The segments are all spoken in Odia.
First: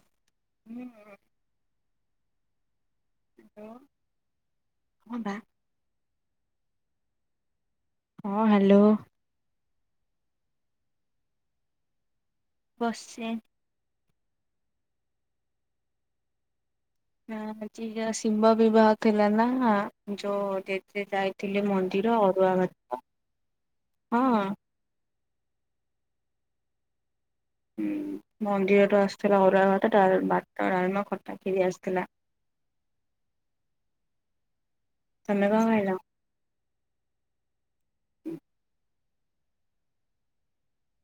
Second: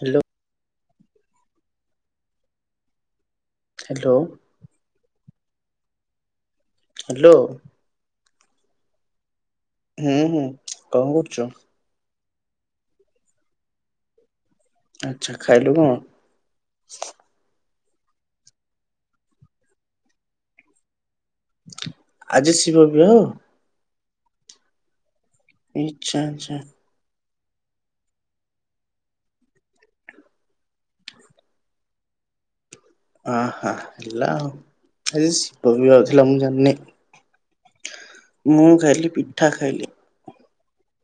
ହାଲୋ। ହୁଁ ହୁଁ। Hello hello. ହଁ ବା। ହ୍ୟାଲୋ। ହଁ ହ୍ୟାଲୋ। ହୁଁ ହୁଁ କଣ କରୁଛୁ? ବସିଛି। ଆଛା ଖାଇଲ କଣ? ନା ଆଜି ଯଉ ଶିବବିିବାହ ଥିଲା ନା ଆ ଯଉ ଡେ ସେ ଯାଇଥିଲେ ମନ୍ଦିର ଆଜି ଶିବ ଅରୁଆଭାତ ବିବାହ ହଁ। ଆଚ୍ଛା ଆଚ୍ଛା। ହୁଁ ମନ୍ଦିରରୁ ଆସିଥିଲା ଅରୁଆ ଭାତ, ଡାଲମ୍ ଭାତ, ଡାଲମା, ଖଟା, ଖିରି ଆସିଥିଲା। ଅ ହ ହେଲା ଆଉ ଆଜି ତମେ କଣ ଶିବ ଖାଇଲ? ବିବାହ ଅଛି। ଥିଲା ମୁଁ ଜାଣିନି ମୁଁ ଖାଲି ପିଠା ଖାଇଲି।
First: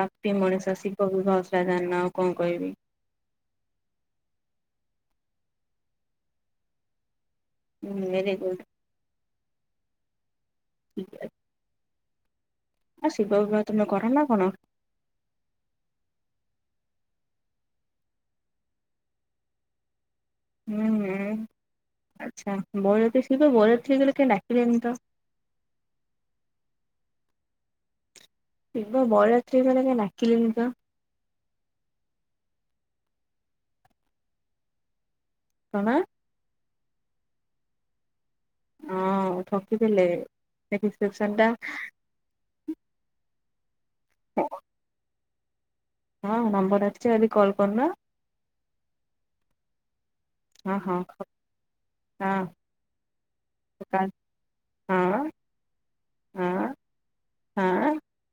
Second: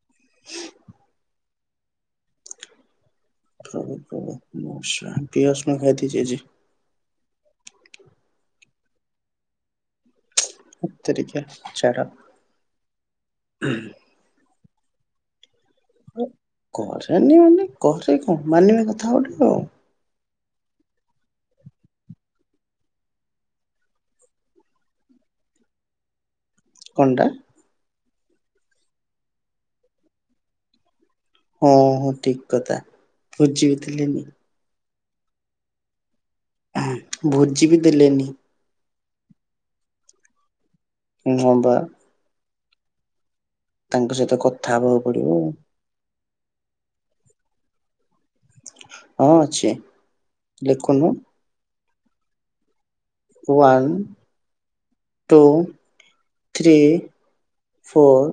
ପାପୀ ମଣିଷ ଶିବ ବିବାହ ସୁଦ୍ଧା ଜାଣିନ ଆଉ କଣ କହିବି। ଉଁ ହୁଁ ଓଁ ନମଃ ଶିବାୟ ପିଆଜ ରସୁଣ ଖାଇଦେଇଛି ଆଜି। ହୁଁ ଭେରି ଗୁଡ଼୍। ହେତ୍ ତେରିକା ଛାଡ। ଆଉ ଶିବ ବିିବାହ ତମେ କର ନା କରନି? କରେନି ମାନେ କରେ କଣ ମାନିବା କଥା ଗୋଟେ ଆଉ। ହୁଁ ହୁ ଆଚ୍ଛା ବଉର ତ ଶିବ ବାଉଳେ ତ ଗଲେ କାଇଁ ଡାକିଲେନି ତ? କଣ୍ ଟା? ଶିବ ବରଯାତ୍ରୀ ଗଲେ କାଇଁ ଡାକିଲେନି ତ? ହଁ ହୋ ଠିକ କଥା ବୁଝିବଥିଲେନି। କଣ? ଭୋଜି ବି ଦେଲେନି। ହଁ ଠକିଦେଲେ ସେ ରିସେପ୍ ସନ୍ ଟା ହଁ ବା ତାଙ୍କ ସହିତ ଟା କଥା ହବାକୁ ପଡିବ ଆଉ। ହଁ ନମ୍ବର ରଖିଚ ଯଦି କଲ କରୁନ। ହଁ ଅଛି। ହଁ ହଁ ଲେଖୁନୁ ହଁ। ୱନ୍ ହଁ ହଁ ଟୁ ହଁ ଥ୍ରୀ ହଁ ଫୋର୍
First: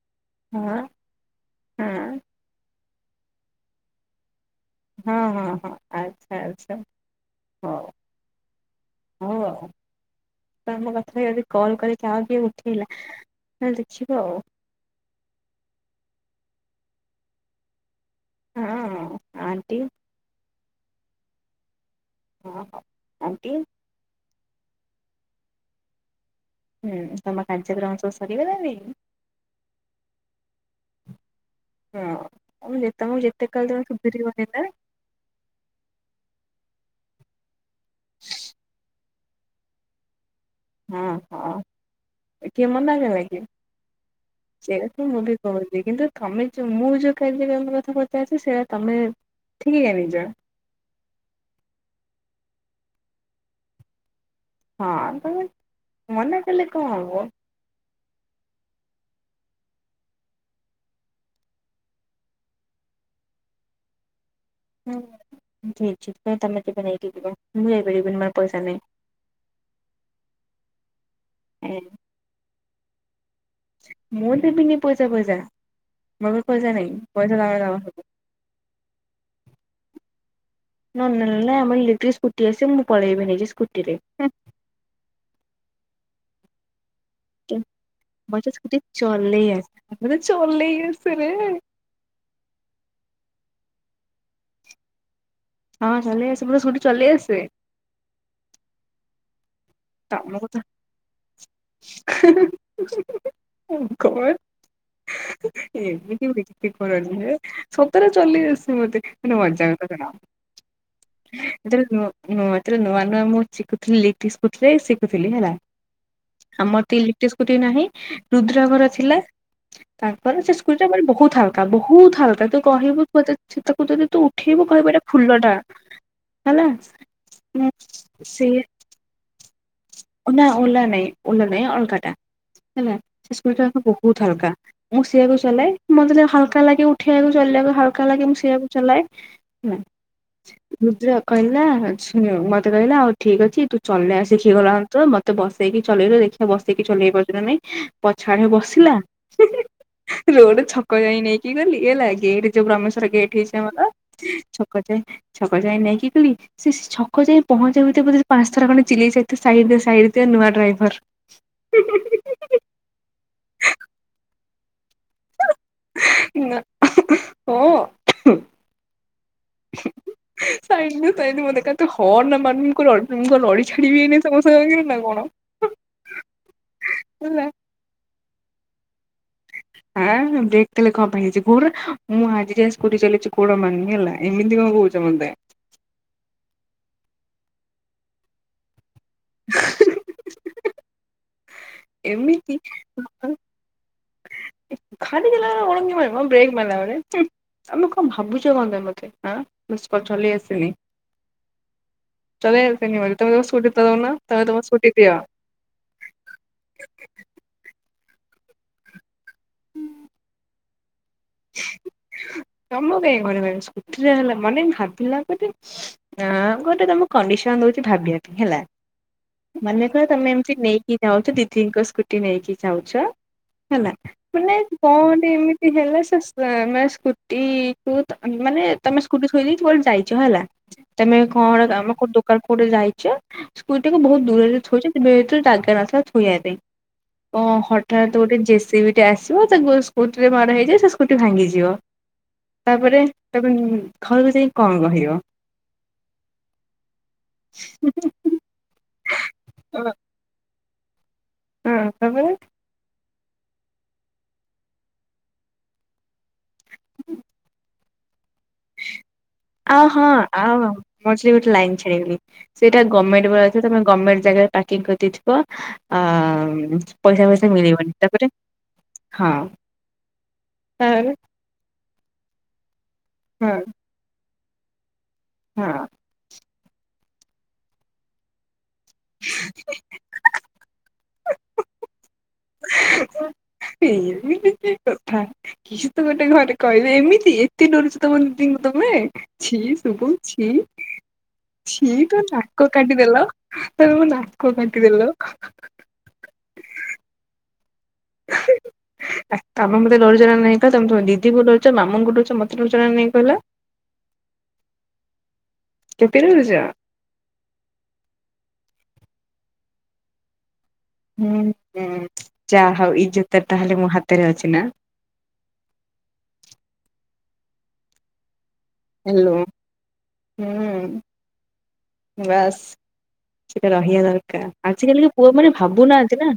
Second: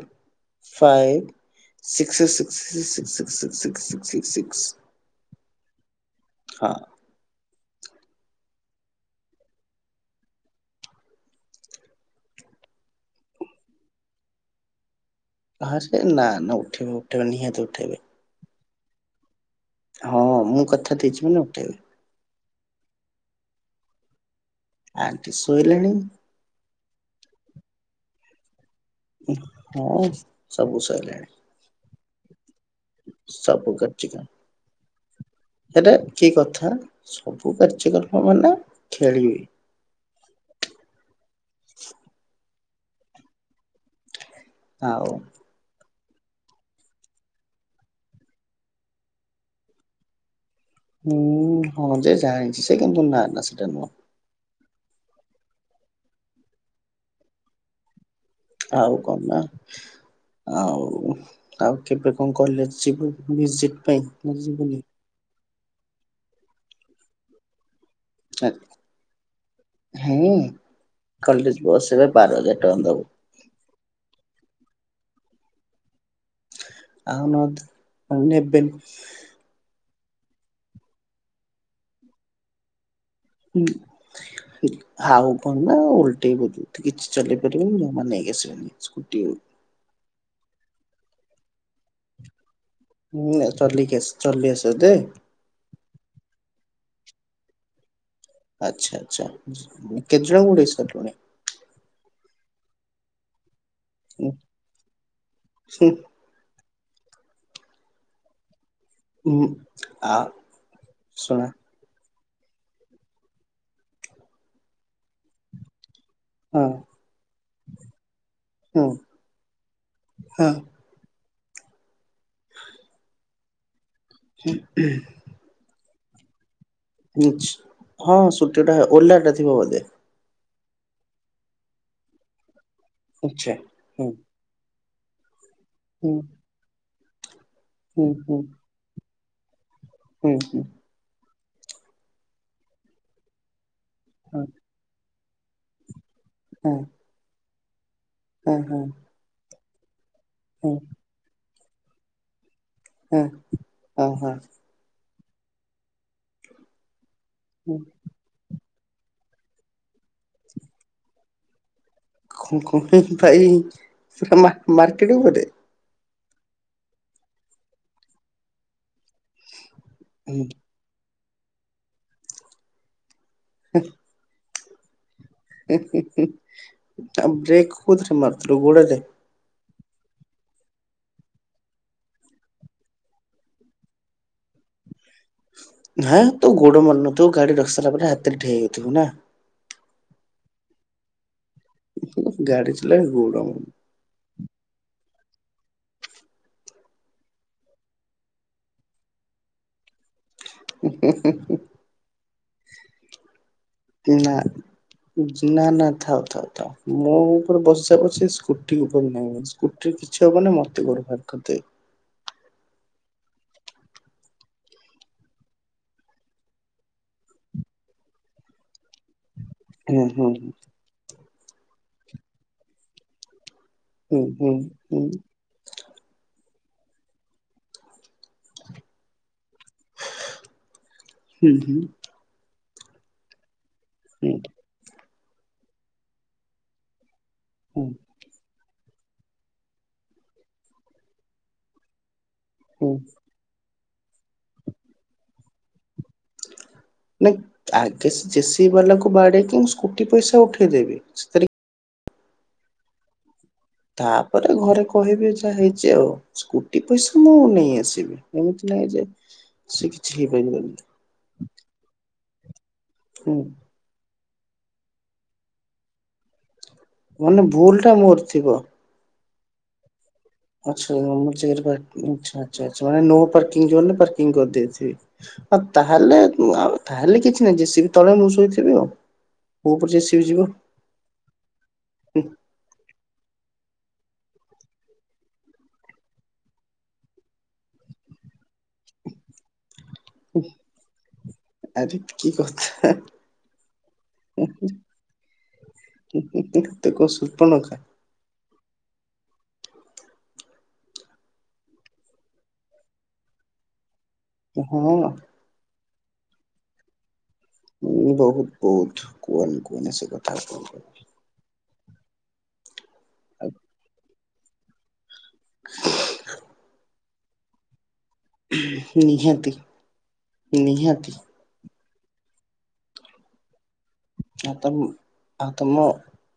ହଁ। ଫାଇଭ ହଁ ସିକ୍ସ ସିକ ସି ସି ସି ସି ସିକ୍ସ। ହଁ ହଁ ହଁ ଆଚ୍ଛା ଆଚ୍ଛା। [inaudible] କୋଉ ବାର। ଆମ କଥା ଯି କଲ୍ କରିକି ଆ କିଏ ଉଠେଇଲା ତାହେଲେ ଦେଖିବା ଆଉ। ଫାଷ୍ଟ ନା ନା ଉଠେଇବେ ଉଠେଇବେ ନିହାତି ଉଠେଇବେ। ହଁ ଆଣ୍ଟି। ହଁ ମୁଁ କଥା ଦେଇଛିି ମାନେ ଉଠେଇବି। ହଁ ହଉ ଆଣ୍ଟି। ଆଣ୍ଟି ଶୋଇଲେଣି। ହୁଁ ତମ କାର୍ଯ୍ୟକ୍ରମ ସବୁ ସରିଗଲାନି। ହଁ ସବୁ ସଇଲାଣି। ହଁଁ ତାମୁକୁ ଯେତେ କହିଲେ ତମେ ସୁଧୁରିବନି ନା। ହେରା କି କଥା ସବୁ କାର୍ଯ୍ୟକ୍ରମ ମାନେ ଖେଳିବି। ହଁ ହଁ କିଏ ମନାକଲା କିଏ ସେ ଆଉ ମୁଦି। କରୁଚି କିନ୍ତୁ ତମେ ଯୋଉ ମୁଁ ଯୋଉ କାର୍ଯ୍ୟକ୍ରମ କଥା ପଚାରୁଛି ସେଇରା ତମେ ଠିକ୍ ଜାଣିଚ। ହୁଁ ହଁ ଯେ ଜାଣିଛି ସେ କିନ୍ତୁ ନା ନା ସେଟା ନୁହଁ। ହଁ ତମେ ମନା କଲେ କଣ ହବ। ଆଉ କଣ ନା? ଆଉ ଆଉ କେବେ କଣ କଲେଜେ ଯିବୁ ଭିଜିଟ୍ ପାଇଁ ଯିବୁନି? ସେଇଥିପାଇଁ ତମେ ଯିବ ନେଇକି ଯିବ ମୁଁ ଯାଇପାରିବିନି ମୋର ପଇସା ନାଇଁ। ହୁଁ କଲେଜେ ବସ୍ ଏବେ ବାର ହଜାର ଟଙ୍କା ଦବୁ। ମୁଁ ଦେବିନି ପଇସା ଫଇସା। ମୋ କତିର ପଇସା ନାଇଁ ଆଉ ନ ପଇସା ଲାଗେଇ ଦବ ସବୁ। ନେବେନି ନ ନେଲେନାହିଁ ଆମ ଲିଟିରେ ସ୍କୁୁଟି ଆଛି ମୁଁ ପଳେଇମି ନେଇକି। ହୁଁ ଆଉ କଣ ନା ଓଲଟେଇକି କରିବୁ। କିଛି ଚଲେଇ ପାରିବେନେହଁ ମୁଁ ମାନେ ନେଇକି ଆସିବେନି ସ୍କୁଟିହୋଉ। ଏଥିରେ ଚଲେଇକି ଆସିପାରିବେ। ହୁଁ ଚଲିକି ଆସଚି ଚଲେ ଆସ ଦେ ହଁ ଚଲେଇ ଆସେ ପୁରା ସ୍କୁଟି ଚଲେଇ ଆସେ। ଆଚ୍ଛା ଆଚ୍ଛା ତମକୁ କେତେଜଣଙ୍କୁ ତ ଉଡେଇ ସାରିଲୁଣି? କଣ ଏବି। ହୁଁ, ହୁଁ, କିମିତି କିଛି କରେନେହିଁ ବେ ସତରେ ଚଲେଇ ଆସେ ମତେ। [inaudible] ହୁଁ, ଆ ଶୁଣ ଯେତେଵେଳେ ନୂଆ ନୂଆ ମୁଁ ଶିଖୁଥିଲି ଲିଟିଲି ସ୍କୁଟିରେ ଶିଖୁଥିଲି ହେଲା। ହଁ ଆମର ତ ଇଲେକ୍ଟ୍ରିକ୍ ସ୍କୁଟି ନାହିଁ ରୁଦ୍ରମାମୁଁ ହଁ ଘର ଥିଲା ତାଙ୍କର ହଁ ସେ ସ୍କୁଟ୍ ତ ବହୁତ୍ ହାଲକା ବହୁତ୍ ହାଲକା ତୁ କହିବୁୁପେତେ ସେ ତାକୁ ଯଦି ତୁ ଉଠେଇବୁ କହିବୁ ଏଇଟା ଫୁଲ ଟା ହେଲା। ହଁ ସେ ସ୍କୁଟି ଟା ଓଲା ଟା ଥିବ ବୋଧେ। ନା ଓଲା ନାଇଁ ଓଲା ନାଇଁ ଅଲଗ ଟା ହେଲା ସେ ଆଚ୍ଛା ସ୍କୁ ହୁଁ ବହୁତ ହାଲକା। ମୁଶେଇଆକୁ ଚଲାଏ ହୁଁ ମତେ ହାଲକା ଲାଗେ ଉଠେଇବାକୁ ଚଲେଇବାକୁ ହୁଁ ହାଲକା ଲାଗେ ମୁଶେଇଆକୁ ଚଲାଏ। ହୁଁ ହୁଁ। ରୁଦ୍ରା କହିଲା ଝିଅ ମତେ କହିଲା ଆଉ ଠିକ୍ ଅଛି ତୁ ଚଲା ଶିଖିଗଲାଣୁ ତ ମ ତ ବସେଇକି ଚଲେଇଲ ଦେଖିବା ବସେଇକି ଚଲେଇ ପାରୁଚିନା ନାଇଁ ପଛା ଆଡେ ବସିଲା। ରୋଡ ଛକ ଯାଇ ନେଇକି ଗଲି ଗେଟ ଯୋଉ ବ୍ରମସ୍। ପୁରା ଗେଟ ହିସାବର ଛକ ଯାଏ ଛକ ଯାଏ ନେଇକି ଗଲି ସେ ଛକ ଯାଏ। ପହଁଞ୍ଚିବା ଭିତରେ ବୋଧେ ପାଞ୍ଚଥର ଖଣ୍ଡେ ଚିଲେଇ ସାଇଥିବ ସାଇଟ୍ ଦିଅ ସାଇଟ୍ ଦିଅ ନୂଆ ଡ୍ରାଇଭର। କଣ କରିବି ଭାଇ ସେତ ମା ମାର୍କେଟିଙ୍ଗ୍ ପଟେ। ନା ହଁ। ହୁଁ। ସାଇଟି ଦିଅ ସାଇଟି ଦିଅ ମତେ ଦେଖା ହର୍ନ ମାରୁନୁ ମୁ କଣ ରଡ଼ି ଛାଡିବି ଏଇନା ତମସାଙ୍ଗରେ ନା କଣ। ହେ ହେ ହେ ଆଉ ହେଲା ବ୍ରେକ୍ କୋଉଥିରେ ମାରୁଥିଲ ଗୋଡ଼ରେ? ଆଁ ବ୍ରେକ୍ ତାହାଲେ କଣ ପାଇଁ ହେଇଛି କହୁନ ମୁଁ ଆଜି ଯାଏ ସ୍କୁଟି ଚଲେଚି ଗୋଡ ମାରିନି ହେଲା ଏମିତି କଣ କହୁଚୁ। [inaudible] ହଁ ତୁ ଗୋଡ ମାରୁ ନଥିବୁ ଗାଡି ରଖିସରିଲା ପରେ ହାତରେ ଠିଆହେଇପଡ଼ିଥିବୁ ନାଁ। [inaudible] ଏମିତି ଗାଡ଼ି ଚଲେଇବା ଗୋଡ଼ [unintelligible] ଆମକୁ କଣ ଭାବୁଚ କଣ ମତେ ଚଲେଇ ଆସିନି [inaudible] ଚଲେଇ ଆସିନି ବୋଧେ ତମେ ତମ ସ୍କୁଟି ଟା ଦୋଉନ ନା ତମେ ତମ ସ୍କୁଟି ଦିଅ ନା ନା ଥାଉ ଥାଉ ଥାଉ ମୋ ଉପରେ ବସିଯା ପଛେ ସ୍କୁଟି ଉପରେ ନାଇ ବସ ସ୍କୁଟରେ କିଛି ହବନି ମୋତେ ଘରୁ ବାହାର କରିଦେବେ। ତମ ପାଇଁ ଘରେ ସ୍କୁଟିରେ ହେଲା ମନେ ଭାବିଲା ପରେ ନା ଗୋଟେ ତମକୁ କଣ୍ଡିସନ ଦୋଉଚି ଭାବିବା ପାଇଁ ହେଲା ମନେ କ ହୁଁ ହୁଁ ତମେ ଏମିତି ନେଇକି ଯାଉଛ ଦିଦିଙ୍କ ସ୍କୁଟି ନେଇକି ଯାଉଛ ହେଲା ହୁଁ ମାନେ ହୁଁ କଣ ହୁଁ ଗୋଟେ ଏମି ହେଲେ ମାନେ ସ୍କୁଟିକୁ ମାନେ ତମେ ସ୍କୁଟି ଥୋଇ କୁଆଡେ ଯାଇଚ ହେଲା ତମେ ହୁଁ କଣ ହୁଁ କାମ କୋଉ ଦୋକାନ କୁ ଗୋଟେ ଯାଇଚ ସ୍କୁଟିକୁ ବହୁତ ହୁଁ ଦୂରରେ ଥୋଇଚି ସେ ଭିତରେ ଜାଗା ନଥିବ ଥୋଇବା ପାଇଁ ଓ ହୁଁ ହଠାଥ ଗୋଟେ ଜେସିବି ଟେ ଆସିବ ତାକୁ ସ୍କୁଟିରେ ମାଡ଼ ହେଇଯିବ ସେ ଶୋ ଫୁଟି ଭାଙ୍ଗିଯିବ ହୁଁ। ତାପରେ ତାପରେ ଘରକୁ ଯାଇ କଣ କହିବ? ନାଇଁ ଆଗେ ଜେସିିବି ବାଲାକୁ ବାଡେଇକି ମୁଁ ସ୍କୁଟି ପଇସା ଉଠେଇଦେବି ସେ ହଁ ତାପରେ ତାପରେ ଘରେ କହିବି ଯାହା ହେଇଚି ଆଉ। ସ୍କୁଟି ପଇସା ମୁଁ ନେଇ ଆସିବି ଏମିତି ନାଇଁ ଯେ ଆଉ ସେ ହଁ କିଛି ଆଉ ହେଇପାରିବନି ମୁଁ ମଝିରେ ଗୋଟେ ଲାଇନ୍ ଛାଡ଼ିଗଲି ସେଇଟା ଗଭରମେଣ୍ଟ ହୁଁ ପରା ଥିବ ଗଭରମେଣ୍ଟ ଜାଗାରେ ପ୍ୟାକିଂ କରିଦେଇଥିବ ଆଉ ପଇସା ମାନେ ଫଇସା ଭୁଲ ଟା ମିଳିବନି ମୋର ତାପରେ? ଥିବ ହଁ। [unintelligible] ଆଚ୍ଛା ତାପରେ ଆଚ୍ଛା ମାନେ ନୋ ହଁ ପାର୍କିଂ ଜୋନ୍ ପାର୍କିଂ କରିଦେଇଥିବେ। ଆଉ ହଁ ତାହେଲେ ଆଉ ତାହେଲେ କିଛି ନାହିଁ ଜେସିବି ତଳେ ମୁଁ ଶୋଇଥିବି ଆଉ। ହଁ। କୋଉ ଉପରେ ଜେସିବି ଯିବ। ସେଇଆ ବି କି କଥା। କିଛି ତ ଗୋଟେ ଘରେ କହିବେ ଏମିତି ଏତେ ଡରୁଛ ତମ ଦିଦିଙ୍କୁ ତମେ ଛି ସୁବୁ। ଛି। ଛି ଆରେ ତମେ କି ନାକ କଥା କାଟିଦେଲ ତମେ ମୋ ନାକ କାଟିଦେଲ। [unintelligible] କଣ ସୂପନେଖା। ତମେ ମତେ ଡରୁଚ ନାଁ ନାଇଁ କହିଲ ତମେ ତମ ଦିଦି ଡରୁଚ ମାମୁଁଙ୍କୁଡରୁଛ ମତେ ଡରୁଚ ନା ନାଇଁ କହିଲ। ହଁ। କେତେ ନଉଛ? ମୁଁ ବହୁତ ବହୁତ କୁହନି କୁହନି ସେ କଥା। ହୁଁ ଯାହା ହୋଉ ଏଇ ଜୋତା ଟା ତାହେଲେ ମୋ ହାତରେ ଅଛି ନା। ହଁ। ହେଲୋ ନିହାତି ହୁଁ ନିହାତି। ବାସ୍ ସେଇଟା ରହିବା ଦରକାର ଆଉ ତମ ଆଜିକାଲିିକା ପୁଅ ଆଉ ମାନେ ତମ ଭାବୁନାହାଁନ୍ତି ନା।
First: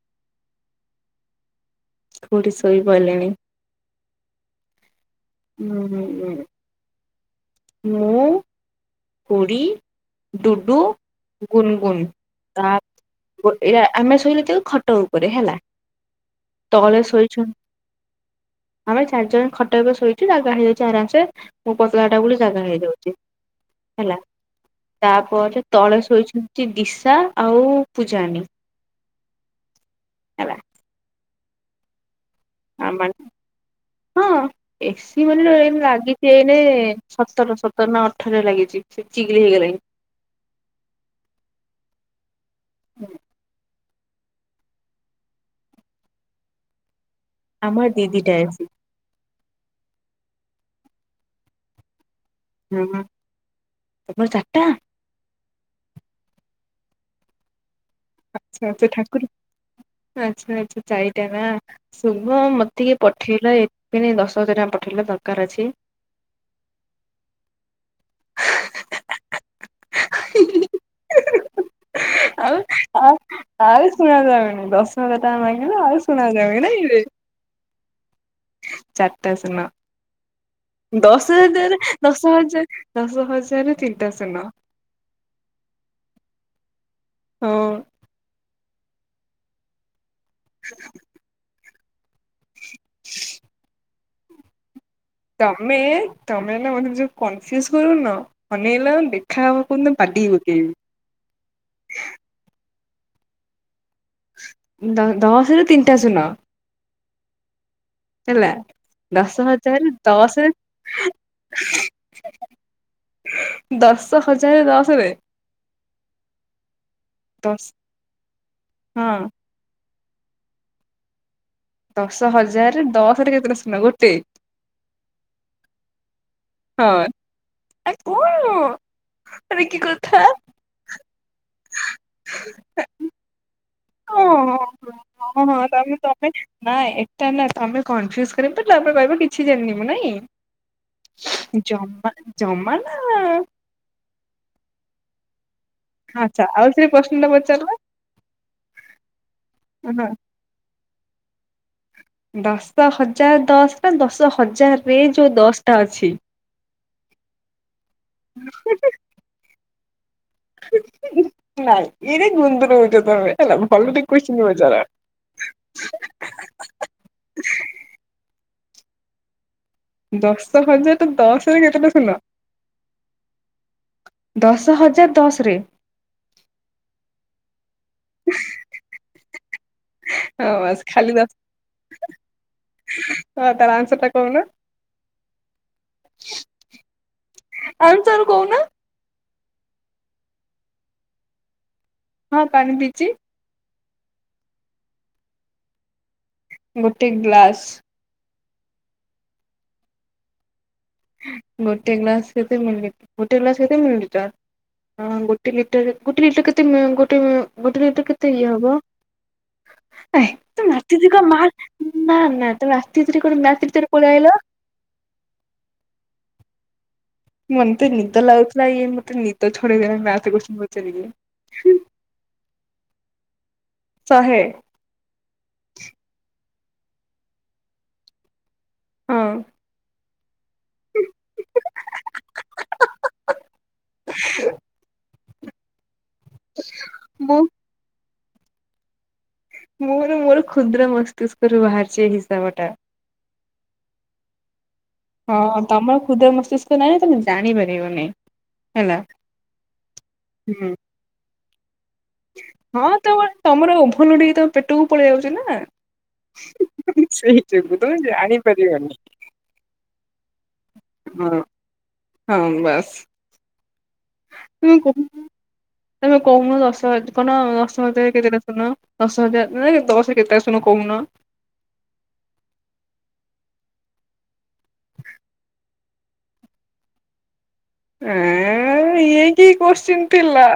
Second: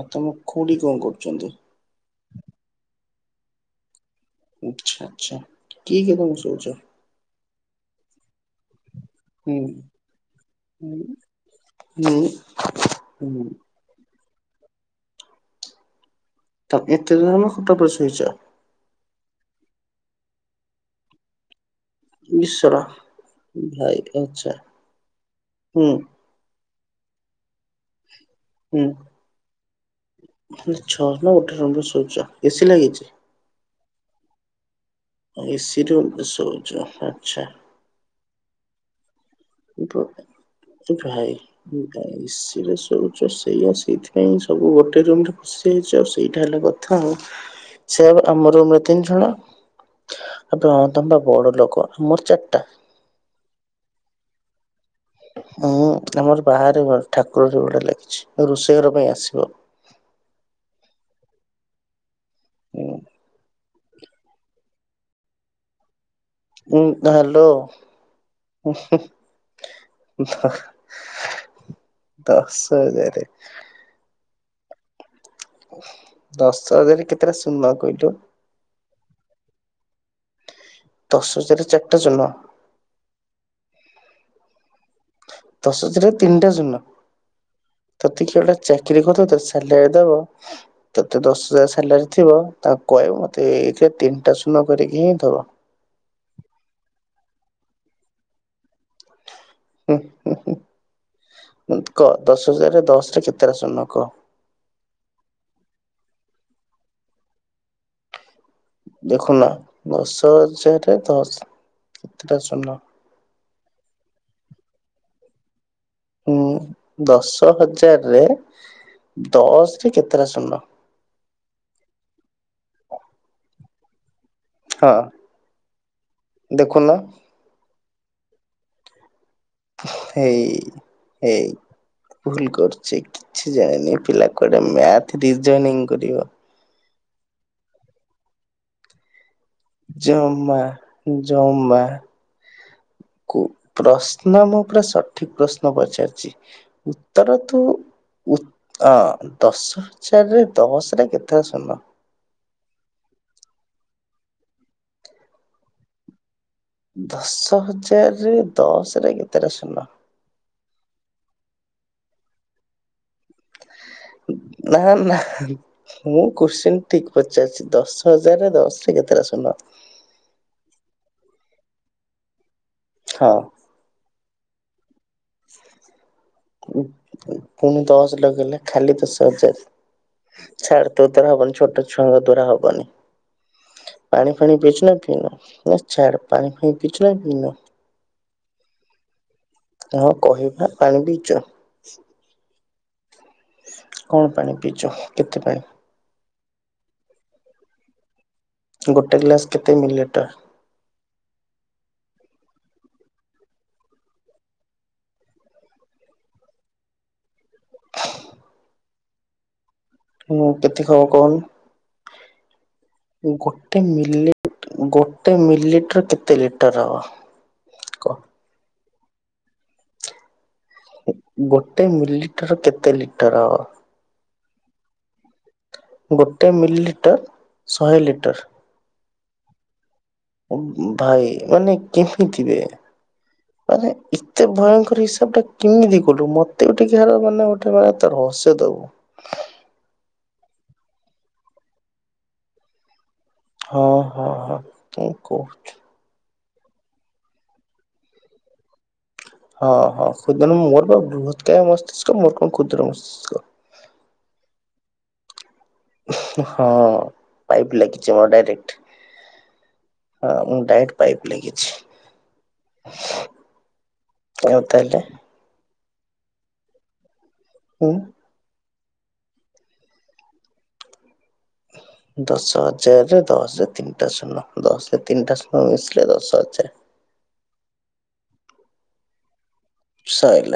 ଆଉ ତମ ଖୁଡି କଣ କରୁଛନ୍ତି? ଖୁଡି ଶୋଇ ପଇଲେଣି। ଆଚ୍ଛା ଆଚ୍ଛା ହୁଁ କିଏ କିଏ ତମେ ଶୋଉଛ? ମୁଁ। ଖୁଡୀ, ହୁଁ ଡୁଡୁ, ହୁଁ ଗୁନ୍ ଗୁନ୍ ହୁଁ ତାପରେ ଏଇଆ ଆମେ ଶୋଇଲେ ଯେତେବଳୁ ଖଟ ଉପରେ ହେଲା ତମେ ତଳେ ଏତେ ଜଣ ଶୋଇଛନ ତାପରେ ଶୋଇଛ? ଆମେ ଚାରିଜଣ ଖଟ ଉପରେ ଶୋଇଛୁ ଜାଗା ହେଇଯାଉଛି ଆରାମସ ମୁଁ ପତଳା ଟା ବୋଲି ଜାଗା ଈଶ୍ୱର ହେଇ ଯାଉଛି। ଭାଇ ହେଲା ଆଚ୍ଛା ତାପରେ ହୁଁ ତଳେ ଶୋଇଛନ୍ତି ଦିଶା ଆଉ ପୂଜାନୀ ହୁଁ ହେଲା ଛଅ ନା ଗୋଟେ ରର ଶଉଛ [unintelligible] ଆମର ହଁ ଏକ୍ସ। ହି ମାନେ ଏ ଏସି ରୁମରେ ଲାଗିଛି ଏଇନେ ଶୋଉଛ ଆଚ୍ଛା ସତର ସତର ନା ଅଠରରେ ଲାଗିଛି ସେ ଚିକ ଚିକ ହେଇଗଲାଣି। ଏପାଇ [unintelligible] ଏସିରେ ଶୋଉଛ ସେଇଆ ସେଇଥିପାଇଁ ସବୁ ଗୋଟେ ରୁମ୍ ରେ ଶୋଉଚ ସେଇଟା ହେଲା କଥା ଆଉ ଆମର ସେଇଆ ପା ଦିଦିଟା ଏସି ଆମର ତିନି ଜଣ ଆବେ ହଁ ତମେ ବା ବଡ ଲୋକ ଆମର ଚାରିଟା। ହୁଁ ହୁଁ ତମର ଚାରିଟା? ହୁଁ ଆମର ବାହାରେ ଘର ଠାକୁର ଘରେ ଗୋଟେ ଲାଗିଛି। ଆଛା ରୋଷେଇ ଆଛା ଘର ପାଇଁ ଠାକୁର ଆସିବ ଆଚ୍ଛା ଆଚ୍ଛା ଚାରିଟା ନା? ଶୁଭ ମତେ ଟିକେ ପଠେଇଲ ଏଥିଖିଣି ଦଶ ହଜାର ଟଙ୍କା ପଠେଇଲ ଦରକାର ଅଛି। ଉଁ ହ୍ୟାଲୋ ଉଁ ହୁଁ। ଧ ଆଉ ଦଶ ଆଉ ହଜାରେ ଆଉ ଶୁଣା ଯାଉନି ଦଶହଜାର ଟଙ୍କା ମାଗିଲେ ଆଉ ଶୁଣା ଯାଉନି ଦଶ ହଜାର ନାଇଁକିରେ। କେତେଟା ଶୁନ କହିଲୁ? ଚାରିଟା ଶୂନ ଦଶ ହଜାର ଟଙ୍କାରେ ଦଶ ହଜାର ଦଶ ହଜାର ରେ ତିନିଟା ଶୁନ। ଦଶ ହଜାରରେ ତିନିଟା ଶୂନ ହଁ। ତତେ କିଏ ଗୋଟା ଚାକିରୀ କରି ଦବ ତତେ ସାଲାରୀ ଦବ। ତତେ ଦଶ ହଜାର ସାଲାରୀ ଥିବ ତାକୁ କହିବୁ ମତେ ଏଇଥିରେ ତିନିଟା ଶୂନ କରିକି ହିଁ ଦବ। ତମେ ତମେ ନା ମାନେ ଯଉ କନଫ୍ୟୁଜ କରୁନ ଅନେଇଲ ଦେଖା ହବ ହୁଁ କୋଉଦିନ ବାଡେଇ ପକେଇବି। କହ ଦଶ ହଜାରରେ ଦଶ ରେ କେତେଟା ଶୁନ କହ? ଦ ଦଶରେ ତିନିଟା ଶୁନ। ହେଲା ଦେଖୁନ ଦଶ ହଜାରରେ ଦଶ ଦଶରେ ହଜାରରେ ଦଶ କେତେଟା ଶୂନ ଦଶ ହଜାର ଦଶ ରେ ହୁଁ ଦଶ ହଜାରରେ ହଁ ଦଶ ରେ କେତେଟା ଶୂନ? ଦଶ ହଜାର ଦଶରେ କେତେଟା ଶୂନ ଗୋଟେ। ହଁ। ହଁ ଦେଖୁନ ଆ କଣ? ଆରେ କି କଥା ହେଇ ହେଇ ଭୁଲ କରୁଛି କିଛି ଜାଣିନି ପିଲା ହଁ କୁଆଡ଼େ ମ୍ୟାଥ ରିଜୋନିଙ୍ଗ କରିବ। ନାଇଁ। ନା ନା ତମେ କନଫ୍ୟୁଜ କରିବତ ତାପରେ କହିବ ଟି କିଛି ଜାଣିନି ମୁୁ ଜମା ନାଇଁ ଜମା ଜମା ନା କୁ ପ୍ରଶ୍ନ ମୁଁ ପୁରା ସଠିକ ପ୍ରଶ୍ନ ପଚାରିଛି ଆଚ୍ଛା ଆଉ ଥରେ ପ୍ରଶ୍ନଟା ଉତ୍ତର ତୁ ପଚାରିଲ ଉ ହ ଦଶ ହଁ ହଜାରରେ ଦଶରେ କେତେଟା ଶୁନ? ଦଶ ହଜାର ଦଶ ନା ଦଶ ହଜାର ରେ ଯୋଉ ଦଶଟା ଅଛି? ଦଶ ହଜାରରେ ଦଶରେ କେତେଟା ଶୂନ? ନାଇଁ ଏରା ଗୁନ୍ଧରଉଚ ତମେ ହେଲା ଭଲରେ କୋଶଚୀନ ପଚାର। [inaudible] ମୁଁ କୁଶ୍ଚିନ ଠିକ ପଚାରିଛି ଦଶ ହଜାରରେ ଦଶରେ କେତେଟା ଶୁନ? ଦଶ ହଜାରରେ ଦଶରେ କେତେଟା ଶୁନ? ହଁ। ଦଶ ହଜାର ଦଶରେ ପୁଣି ଦଶ ଲଗେଇଲେ ଖାଲି ଦଶ ହଜାର। ହଁ ବାସ୍ ଛାଡ଼ ତୋର ଖାଲି ଦଶ ଦ୍ୱାରା ହବନି ଛୋଟ ଛୁଆ ତୋ ଦ୍ୱାରା ହବନି। ହଁ ତାର ଆନ୍ସର ଟା ପାଣି କହୁନ ଫାଣି ପିଚଛୁ ନା ପିଇନୁ ଛାଡ଼ ପାଣି ଫାଣି ପିଇଚୁ ନା ପିଇନୁ। ଆନସାର କହୁନ। ହଁ କହିବା ପାଣି ପିଇଛ ହଁ ପାଣି ପିଇଛି। କଣ ପାଣି ପିଇଛ? କେତେ ପାଣି? ଗୋଟେ ଗ୍ଲାସ। ଗୋଟେ ଗ୍ଲାସ କେତେ ମିଲିଲିଟର? ଗୋଟେ ଗ୍ଲାସ କେତେ ମିିଲ ଗୋଟେ ଗ୍ଲାସ କେତେ ମିଳିଲିଟର? ହଁ ଗୋଟେ ଲିଟର ଗୋଟେ ଲିଟର କେତେ ଗୋଟେ ଗୋଟେ ଲିଟର କେତେ ଇଏ ହେବ? [inaudible] ମୁଁ କେତେ କଣ କଲ ମାର ନା ନା ତମେ ରାତିତିରେ କୁଆଡେ ଗୋଟେ ରାତିତିରେ ପଳେଇ ଆଇଲ ମିଲି ଗୋଟେ ମିଲିଲିଟର କେତେ ଲିଟର ହବ? ମତେ କହ? ନିଦ ଲାଗୁଥିଲା ଇଏ ମତେ ନିଦ ଛଡେଇଦେଲା ନାକୁ ଗୋଟେ ମିଲଲିଟର କେତେ ଲିଟର ହବ? ଶହେ। ଗୋଟେ ମିଲିଲିଟର ଶହେ ଲିଟର। ହଁ। ଭାଇ ମାନେ କେମିତି ବେ ମାନେ ଏତେ ଭୟଙ୍କର ହିସାବଟା କେମିତି କଲୁ ମତେ ଏ ଟିକ ମୁଁ ମାନେ ଗୋଟେ ମାନେ ରହସ୍ୟ ଦବୁ। ମୋର ମୋର କ୍ଷୁଦ୍ର ମସ୍ତିଷ୍କରୁ ବାହାରିଛି ଏଇ ହିସାବ ଟା। ହଁ ହଁ ହଁ କଣ [inaudible] କହୁ ହଁ ତମ କ୍ଷୁଦ୍ର ମସ୍ତିଷ୍କ ନାହିଁ ନାହିଁ ତମେ ଜାଣିପାରିବନି ହେଲା। ହଁ ହଁ ହୁଁ। [unintelligible] କ୍ଷୁଦ୍ର ହଁ ତମ ମସ୍ତିଷ୍କ ତମର ଓଭର ଲୋଡିଙ୍ଗ ହେଇକି ତମ ପେଟକୁ ପଳେଇ ଯାଉଛି ନା? ହଁ ସେଇ ଯୋଗୁ ପାଇପ ତମେ ଲାଗିଛି ମୋର ଡାଇରେକ୍ଟ। ଜାଣିପାରିବନି। ହଁ ମୁଁ ଡାଇରେଟ ପାଇପ ହଁ ଲାଗିଛି। ହଁ ବାସ୍ ଆଉ ତମେ ତାହେଲେ କହୁନ ତମେ କହୁନୁ ଦଶ କଣ ଦଶ ହୁଁ। ମତ କେତେତା ଶୁନ? ଦଶ ହଜାର ନାଇ ଦଶରେ କେତେ ଶୁଣୁ କହୁନ? ଦଶ ହଜାରରେ ଦଶରେ ତିନିଟା ଶୂନ ଦଶରେ ତିନିଟା ଶୂନ ମିଶିଲେ ଦଶ ହଜାର। ଆ ଇଏ କି କଉଚୀନ୍ ଥିଲା?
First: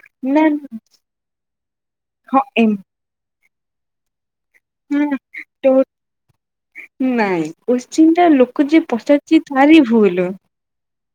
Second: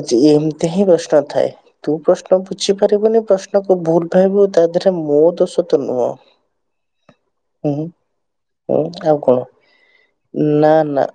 ଆ ନା ଏମିତି ହିଁ ପ୍ରଶ୍ନ ଥାଏ ତୁ ହଁ ପ୍ରଶ୍ନ ଏମ୍ ବୁଝି ପାରିବୁନି ପ୍ରଶ୍ନ ଭୁଲ ଭାଇିବୁ ତା ଦେହରେ ମୋ ଦୋଷ ହଁ। ତ ନୁହଁ। ନାଇଁ ହ କୋଶ୍ଚିନ୍ ଟା ଲୋକ ଯିଏ ହଁ ଆଉ କଣ ପଚାରିଛି ତାରି ଭୁଲ। ନା ନା